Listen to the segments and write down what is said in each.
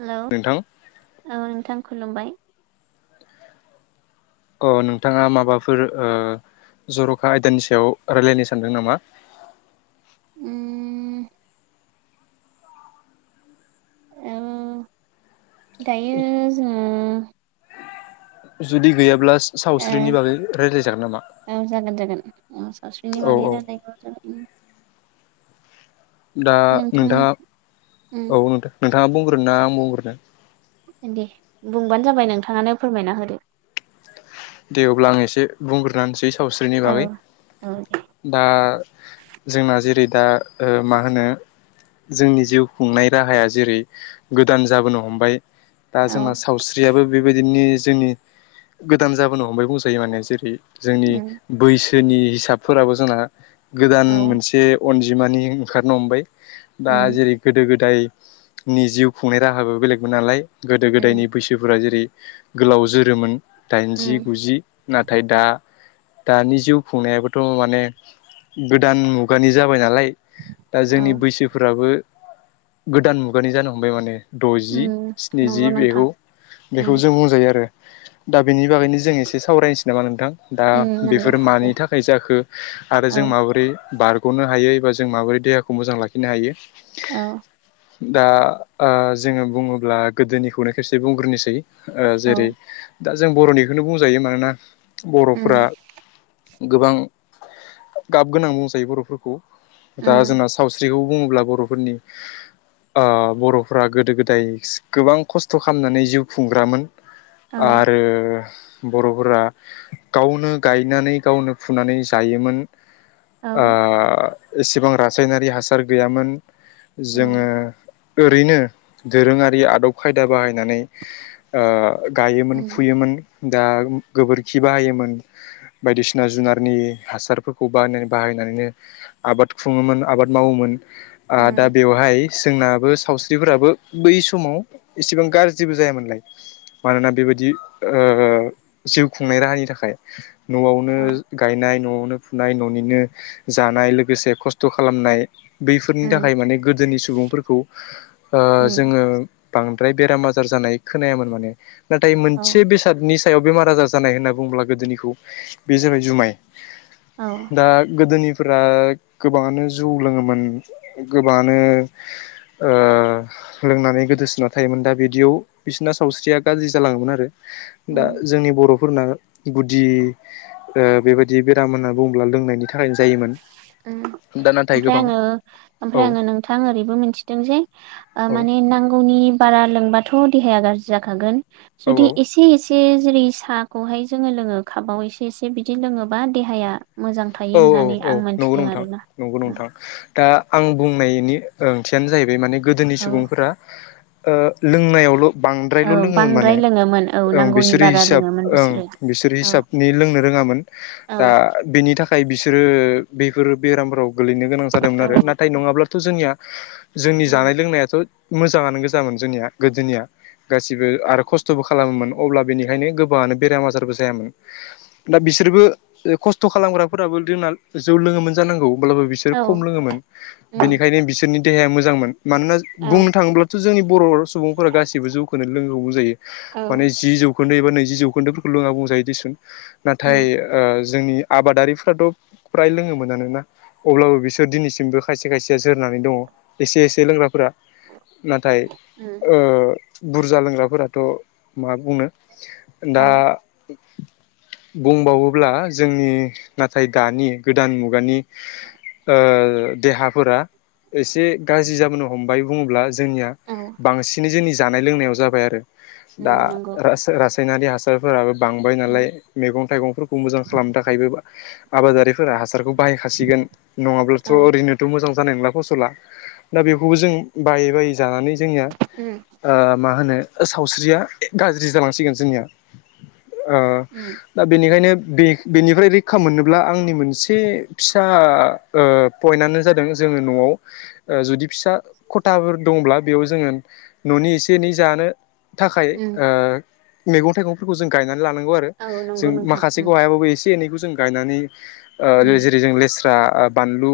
Hello नोंथां औ नोंथां खुलुमबाय अ नोंथांङा माबाफोर ओ जर'खा आयदानि सायाव रायलायनो सानदों नामा? उम ओ दायो जों जुदि गैयाब्ला ओ सावस्रिनि बागै रायज्लाय जागोन नामा अ औ स्रिनिबागै औ रायलाय बाबो जागोन उम दा नोंथां नोंथांङा उम औ नोंथ नोंथांङा बुंग्रोनो ना आं बुंग्रोनो दे बुंबानो जाबाय नोंथांङानो फोरमायना होदो दे अब्ला आं एसे बुंग्रोहोनोसै सावस्रिनि औ बागै औ दे दा जोंना जेरै दा ओ माहोनो जोंनि जिउ खुंनाय राहाया जेरै गोदान जाबोनो हमबाय दा औ जोंना सावस्रियाबो बेबायदिनि जोंनि गो दान जाबोनो हमबाय बुंजायो माने जेरै जोंनि उम बैसोनि हिसाबफोराबो जोंना गोदान औ मोनसे अनजिमानि ओंखारनो हमबाय दा उम जेरै गोदो गोद दायनि जिउ खुंनाय राहाबो बेलेगमोन नालाय गोदो गोदायनि उम बैसोफोरा जेरै गोलाव जोरोमोन दाइनजि उम गुजि नाथाय दा दानि जिउ खुंनायाबोथ' माने गोदान मुगानि जाबाय नालाय दा औ जोंनि बैसोफोराबो गोदान मुगानि जानो हमबाय माने द'जि उम नंगौ स्निजि नोंथां बेखौ उम बेखौ जों बुंजायो आरो बे बागदिनो जों एसे सावरायनोसै नामा नोंथां दा उम नंगौ बेफोरो दे मानि थाखाय जाखो आरो औ जों माबोरै बारग'नो हायो एबा जों माबोरै देहाखौ मोजां लाखिनो हायो औ। दा ओ जोङो बुङोब्ला गोदोनिखौनो खायसे बुंग्रोनोसै औ जेरै दा जों बर'निखौनो बुंजायो मानोना उम बर'फोरा गोबां गाब गोनां बुंजायो बर'फोरखौ दा उम जोंना सावस्रि खौ बुङोब्ला बर'फोरनि ओ बर'फोरा गोदो गोदाय गोबां खस्थ' खालामनानै जिउ खुंग्रामोन। औ आरो बर'फोरा गावनो गायनानै गावनो फुनानै जायोमोन। ओ औ एसेबां रासायनारि हासार गैयामोन जोङो उम ओरैनो दोरोङारि आदब खायदा बाहायनो नानै ओ गायोमोन उम फुयोमोन। दा गोबोरखि बाहायोमोन बायदिसिना जुनारनि हासारफोरखौ बानै बाहायनानैनो आबाद खुङोमोन आबाद मावोमोन ओ दा उम बेवहाय जोंनाबो सावस्रिफोराबो बै समाव एसेबां गाज्रिबो जायामोनलाय मानोना बेबायदि ओ जिउ खुंनाय राहानि थाखाय। न'आवनो औ गायनाय न'आवनो फुनाय न'निनो जानाय लोगोसे खस्थ' खालामनाय बैफोरनि उम थाखाय माने गोदोनि सुबुंफोरखौ ओ उम जोङो बां द्राय बेराम आजार जानाय खोनायामोन माने नाथाय औ मोनसे बेसादनि सायाव बेमार आजार जानाय होनना बुंब्ला गोदोनिखौ बे जाबाय जुमाय। औ दा गोदोनि फोर गोबाङानो जौ लोङोमोन गोबाङानो लोंनानै गोदोसिोना थायोमोन दा बिदियाव बिसोरना सावस्रिया गाज्रि जालाङोमोन आरो दा उम जोंनि बर' फोरना गुदि बेबायदि बेराम होननानै बुङोब्ला लोंनायनि होयोमोन उम दा नाथाय ओमफ्राय गोबां आङो औ ओमफ्राय आङो नोंथां ओरैबो मिथिदों जे औ माने नांगौनि बार बारा लोंब्लाथ' देहाया गाज्रि जानांगोन औ जुदि एसे एसे जेरै साहाखौहाय जोङो लोङो खाबाव एसे एसे बिदि लोङोबा देहाया मोजां औ थायो औ होननानै औ आं नंगौ मोनथिदों नोंथां आरोना नंगौ नोंथां। दा आं बुंनायनि ओंथियानो जाहैबाय माने गोदोनि औ सुबुंफोरा ओ लोंनायावल' बांद्रायल' औ लोङोमोन बांद्राय माने लोङोमोन औ ओं नांगौनि बिसोर बारा हिसाब लोङोमोन ओं बिसोरो बिसोर औ हिसाबनि लोंनो रोङा मोन औ दा बेनि थाखाय बिसो रो बेफोर बेरामफोराव गोलैनो गोनां जादोंमोन औ आरो नाथाय नङाब्लाथ' जोंनिया जोंनि उम जानाय लोंनायाथ' मोजाङानो गोजामोन जोंनिया गोदोनिया गासिबो आरो खस्थ'बो खालामोमोन अब्ला बेनिखायनो गोबाङानो बेराम आजारबो जायामोन दा बि सोरबो खस्थ' खालामग्रा फोराबो लोंना जौ लोङोमोन जानांगौ अब्लाबो बिसोर औ खम लोङोमोन उम बिनिखायनो बिसोरनि देहाया मोजांमोन मानोना औ बुंनो थाङोब्लाथ' जोंनि बर' सुबुंफोरा गासिबो जौखौ लोंओ बुंजायो औ माने जि जौखोन्दो एबा नै जौ खोनदो फोरखौ लोङा बुंजायोदि नाथाय उम ओ जोंनि थ' फ्राय लोङोमोनानो ना अब्लाबो बिसोर दिनैसिमबो खायसे खायसेया जोरनानै दङ एसे एसे लोंग्राफोरा नाथाय उम ओ बुरजा लोंग्राफोराथ' मा बुंनो औ दा बुंबावोब्ला जोंनि नाथाय दानि गोदान मुगानि ओ देहाफोरा एसे गाज्रि जाबोनो हमबाय बुङोब्ला जोंनिया औ बांसिनै जोंनि जानाय लोंनायाव जाबाय आरो उम दा नंगौ रासो रासो रासायनारि हासारफोराबो बांबाय उम नालाय मैगं थाइगंफोरखौ मोजां खालामनो थाखायबो आबादारि फोरा हासारखौ बाहायखासिगोन नङाब्लाथ' औ ओरैनोथ' मोजां जानाय नंला फसला दा बेखौबो जों बायै बायै- जानानै जोंनिया उम ओ मा होनो सावस्रिया गाज्रि जालांसिगोन जोंनिया उम दा ओ बेनिखायनो बेक बेनिफ्राय रै खा मोननोब्ला आंनि मोनसे फिसा ओ पइन्टआनो जादों जोङो न'आव ओ जुदि फिसा खथाफोर दंब्ला बेयाव जोङो न'नि एसे एनै जानो थाखाय उम ओ मैगं थाइगंफोरखौ जों गायना लानांगौ आरो औ जों नंगौ नोंथां माखासेखौ उम हायाबा एसे एनैखौजों गायनानै ओ रेजें रेजें लेस फ्रा बानलु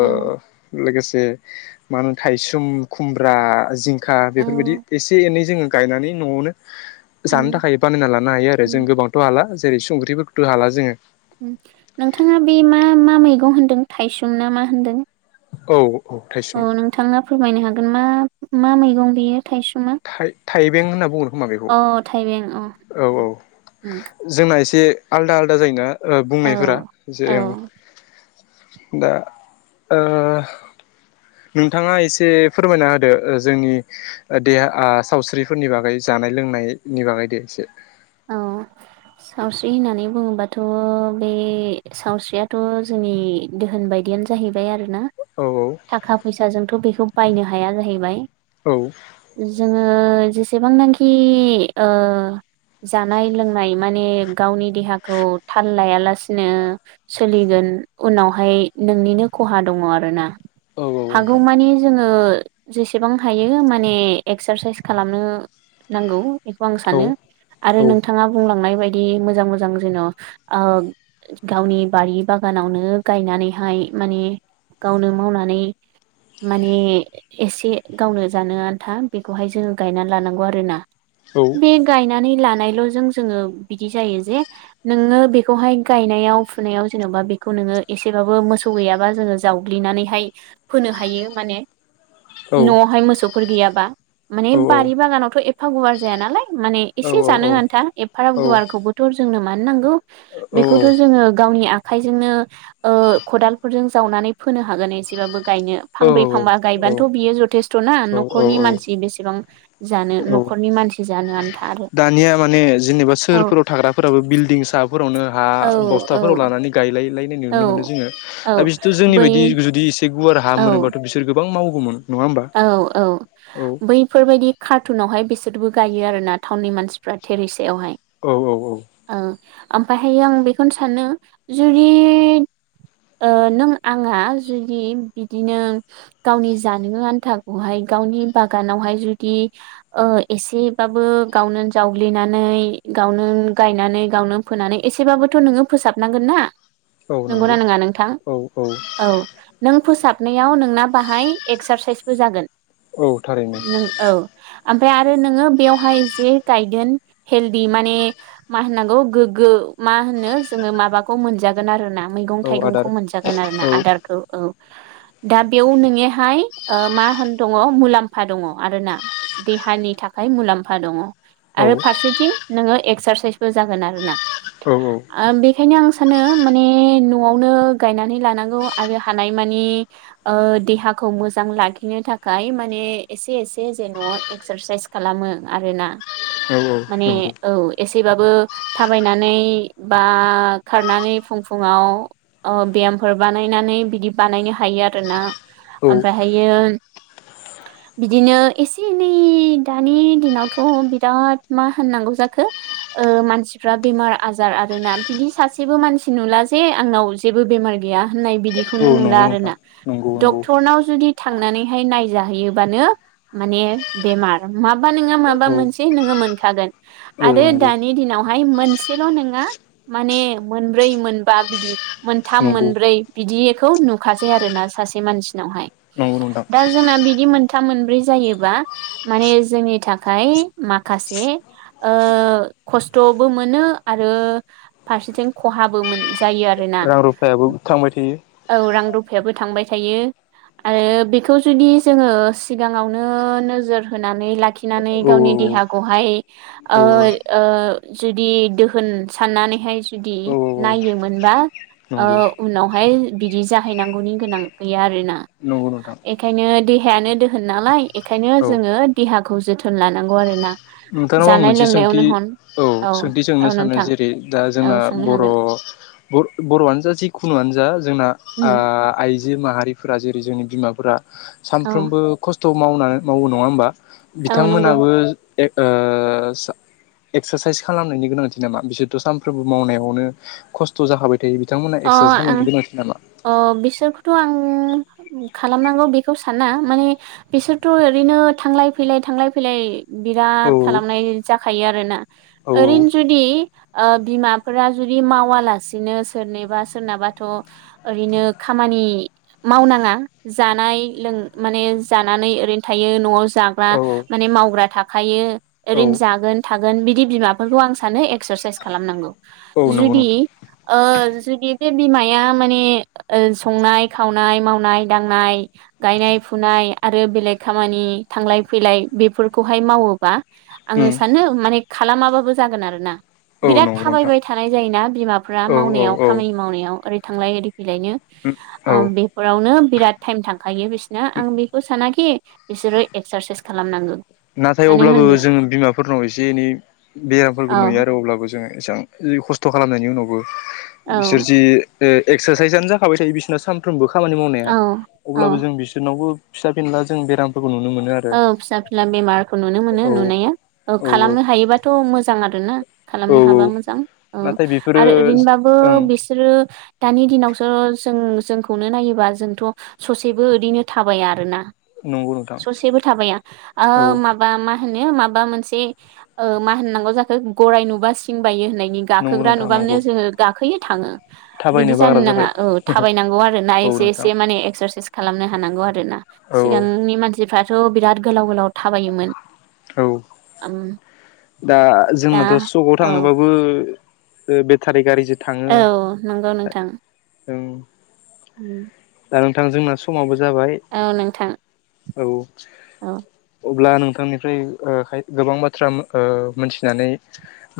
औ लोगोसे जे माहोनो थाइसुम खुमब्रा जिंखा बेफोरबायदि उम एसे एनै जोङो गायनानै न'आवनो जानो थाखाय बानायना लानो हायो आरो जों उम गोबांथ' हाला जेरै संख्रिफोरखौथ' हाला जोङो । नोंथाङा बे मा मा मैगं होन्दों थाइसुम ना मा होनदों? औ औ नोंथाङा फोरमायनो हागोन मा मा मैगं बेयो थाइसुमा? थाइबें होनना बुंगोन खोमा बेखौ अ औ उम औ जोंना एसे आलदा आलदा जायोना ओ औ बुंनायफोरा जे औ ओं दा ओ नोंथाङा एसे फोरमायना होदो ओ जोंनि देहा सावस्रिफोरनि बागै जानाय लोंनायनि बागै देएसे औ सावस्रि होननानै बुङोबाथ' बे सावस्रियाथ' जोंनि दोहोन बायदियानो जाहैबाय आरो ना औ थाखा फैसाजोंथ' बेखौ बायनो हाया जाहैबाय। औ ओ जेसेबांनाखि ओ जानाय लोंनाय माने गावनि देहाखौ थाल लायालासिनो सोलिगोन उनावहाय नोंनिनो खहा दङ आरोना औ नोंथां हागौमानि जोङो जेसेबां हायो माने एक्सारसाइस खालामनो नांगौ बेखौ आं औ सानो। आरो नोंथाङा बुं लांनाय बायदि मोजां मोजां जेन' ओ गावनि बारि बागानावनो गायनानै [unintelligible] हाय माने गावनो मावनानै माने एसे गावनो जानो आन्था बेखौहाय जोङो गायना लानांगौ आरोना। औ बे गायनानै लानायलजों जोंङो बिदि जायो जे नोङो बेखौहाय गायनायाव फुनायाव जेनब बा बेखौ नोङो एसेबाबो मोसौ गैयाबा जोङो जावग्लिनानैहाय फोनो हायो माने न'आवहाय मोसौफोर गैयाबा माने औ बारि बागानावथ' एफा गुवार जाया नालाय माने औ एसे औ जानो आन्था एफाराब गुवारखौबोथ' जोंनो मानो नांगौ? बेखौथ' औ जोङो गावनि आं खायजोंनो ओ खदालफोरजों जावनानै फोनो हागोन एसेबाबो। गायनो औ फांब्रै फांबा गायबानोथ' बियो जथेस्थ' ना औ न'खरनि औ मानसि बेसेबां जानो औ न'खरनि मानसि जानो आन्था आरो दानिया माने जेनेबा औ सोहोरफोराव थाग्राफोराबो बिल्डिं सा फोरावनो हा औ बस्थाफोराव औ लानानै गायलायलाय नायनाय औ नुनो मोनो जोङो औ दा बिसोरथ' जोंनि बै बायदि जुदि एसे गुवार हा औ मोनोबाथ' बिसोर गोबां मावगौमोन। नङा होमबा औ औ औ बैफोरबायदि खा रटुनावहाय बिसोरबो गायो आरोना टाउननि मानसिफ्रा थेरिसायावहाय औ औ ओ ओमफायहायो आं बेखौनो सानो जुदि ओ नों आंहा जुदि बिदिनो गावनि जानोनो आन थाखौहाय गावनि बागानावहाय जुदि ओ एसेबाबो गावनो जावग्लिनानै गावनो गायनानै गावनो फोनानै एसेबाबोथ' नोङो फोसाबनांगोन ना। औ नंगौना नंगौ नोङा नोंथां? औ नों फोसाब नायाव नोंना बाहाय एक्सारसाइसबो जागोन औ थारैनो नों औ। ओमफ्राय आरो नोङो बेयावहाय जे गायगोन हेल्दि माने मा होननांगौ गोगो मा होनो जोङो माबाखौ मोनजागोन आरोना। मैगं औ आदार थाइगंखौ मोनजागोन आरोना औ आदारखौ औ। दा बेयाव नोङोहाय ओ मा होन दङ मुलाम्फा दङ आरोना देहानि थाखाय मुलाम्फा दङ। औ आरो फारसेथिं नोङो एक्सारसाइसबो जागोन आरोना। औ ओम बेखायनो आं सान सानो माने न'आवनो गायनानै लानांगौ आरो हानाय मानि देहाखौ मो जां लाखिनो थाखाय माने एसे एसे जेन' एक्सारसाइस खालामो आरोना। औ माने नंगौ औ एसेबाबो थाबायनानै बा खारनानै फुं फुङाव अ बेयामफोर बानायनानै बिदि बानायनो हायो आरोना। औ बेहायो बिदिनो एसे एनै दानि दिनावथ' बिराद मा होननांगौ जाखो ओ मानसिफ्रा बेमार आजार आरोना बिदि सासेबो मानसि नुला जे आंनाव जेबो बेमार गैया होननाय बिदिखौनो औ नुला नंगौ नोंथां आरोना। नंगौ नंगौ डक्टरनाव जुदि थांनानैहाय नायजाहैयोबानो माने बेमार माबा नोङा माबा औ मोनसे नोङो मोनखागोन। औ आरो नंगौ दानि दिनावहाय मोनसेल' नोंङा माने मोनब्रै मोनबा बिदि मोन्थाम नंगौ मोनब्रै बिदिखौ नुखासै आरोना सासे मानसिनावहाय। नंगौ नोंथां। दा जोंना बिदि मोन्थाम मोनब्रै जायोबा माने जोंनि थाखाय माखासे ओ खस्थ'बो मोनो आरो फारसेथिं खहाबो मोन जायो आरोना। रां रुफायाबो थांबाय थायो औ रां रुफायाबो थांबाय थायो। आरो बेखौ जुदि जोङो सिगाङावनो नोजोर होनानै लाखि नानै औ गावनि देहाखौहाय ओ औ ओ जुदि दोहोन साननानैहाय जुदि औ औ नायोमोनबा दा नंगौ ओ उनावहाय बिदि जाहैनांगौनि गोनां गैया आरोना। नंगौ नोंथां। ओंखायनो देहायानो दोहोन नालाय ओखायनो औ जोङो देहाखौ जोथोन लानांगौ आरोना। नोंथांनाव आं जानाय मोनसे लोंनायावनो सोंथि हन औ सोंथि सोंनो औ सानो नोंथां जेरै दा औ जोंना सोंनो बर' हागोन बर' बर'आनो जा जिखुनुआनो जा जोंना ओ आइजो माहारि फोरा जेरै जोंनि बिमाफोरा औ सानफ्रोमबो खस्थ' मावना मावो नङा होमबा? औ नंगौ बिथांमोनाबो एक ओ सा एक्सारसाइस खालामनायनि गोनांथि नामा बिसोरथ' सानफ्रोमबो मावनायावनो खस्थ' जाखाबाय थायो बिथांमोना अ एक्सारसाइस खालामनायनि गोनांथि नामा? थ' आङो खालामनांगौ बेखौ साना माने बिसोरथ' ओरैनो थांलाय फैलाय थांलाय फैलाय औ बिराद खालामनाय जाखायो आरोना। औ ओरैनो जुदि ओ बिमाफोरा जुदि मावालासिनो सोरनिबा सोरनाबाथ' ओरैनो खामानि मावनाङा जानाय लों माने जानानै ओरैनो थायो न'आव जाग्रा औ माने मावग्रा थाखायो औ ओरैनो जा गोन‌ थागोन बिदि बिमा बिफाखौ आं सानो एक्सारसाइस खालामनांगौ। औ नंगौ जुदि नोंथां ओ जुदि बे बिमाया माने ओ संनाय खावनाय मावनाय दांनाय गाय नाय फुनाय आरो बेलेग खामानि थांलाय फैलाय बेफोरखौहाय मावोबा आङो सा नो माने खालामाबाबो जागोन आरोना। औ बिराद नंगौ नोंथां थाबायबाय थानाय जायोना बिमाफ्रा औ औ मावनायाव खामानि मावनायाव ओरै थांलाय ओरै फैलायनो औ औ ओम बेफोरावनो बिराद टाइम थांखायो बिसना '' आं बेखौ सानाखि बिसोरो एक्सारसाइस खालामनांगो। नाथाय अब्लाबो जोङो बिमाफोरनाव एसे एनै औ बेयाफोरखौ नुयो आरो अब्लाबो जोङो। एसां खस्थ' खालामनायनि उनावबो औ बिसोर जि ओ एक्सारसाइसआनो जाखाबाय थायो बिसिना सानफ्रोमबो खामानि मावनाया औ औ अब्लाबो जों बिसोरनावबो फिसा फिनला जों बेरामफोरखौ नुनो मोनो आरो। औ फिसा फिला बेमारखौ नुनो मोनो औ नुनाया औ खालामनो हायोबाथ' मोजां आरोना। औ खालामनो हाबा मोजां ओ नाथाय बेफोरो आरो ओरैनोबाबो ओं बिसोरो दानि दिनावसो जों जोंखौनो नायोबा जोंथ' ससेबो ओरैनो थाबाया आरोना। नंगौ नोंथां ससेबो औ थाबायाया माबा मा होनो माबा मोनसे मा होननांगौ जाखो गराइ नुबा सिम बायो होननाय नि नंगौ गाखोग्रा नोंथां नुब्लानो नंगौ जोङो गाखोयो थाङो। बिदि थाबायनो बाग्रा जानो नाङा जाबाय औ थाबायनांगौ आरो ना औ एसे नोंथां एसे माने एक्सारसाइस खालामनो हानांगौ आरो ना। औ सिगांनि मानसिफ्राथ' बिराद गोलाव गोलाव थाबायोमोन। औ आम दा जोंनाथ' सकाव थांनोबाबो बेटारि गारिजो औ नंगौ नोंथां। ओं उम दा नोंथां जोंना समाबो जाबाय औ नोंथां। औ औ अब्ला नोंथांनिफ्रायाय ओ खाय गोबां बाथ्रा मो ओ मिथिनानै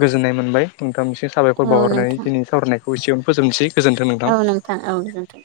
गोजोननाय मोनबाय नोंथांनिसि साबायखर औ बावहरनानै नोंथां दिनै सावरायनायखौ एसेयावनो फोजोबनोसै। औ नोंथां औ गोजोनथों।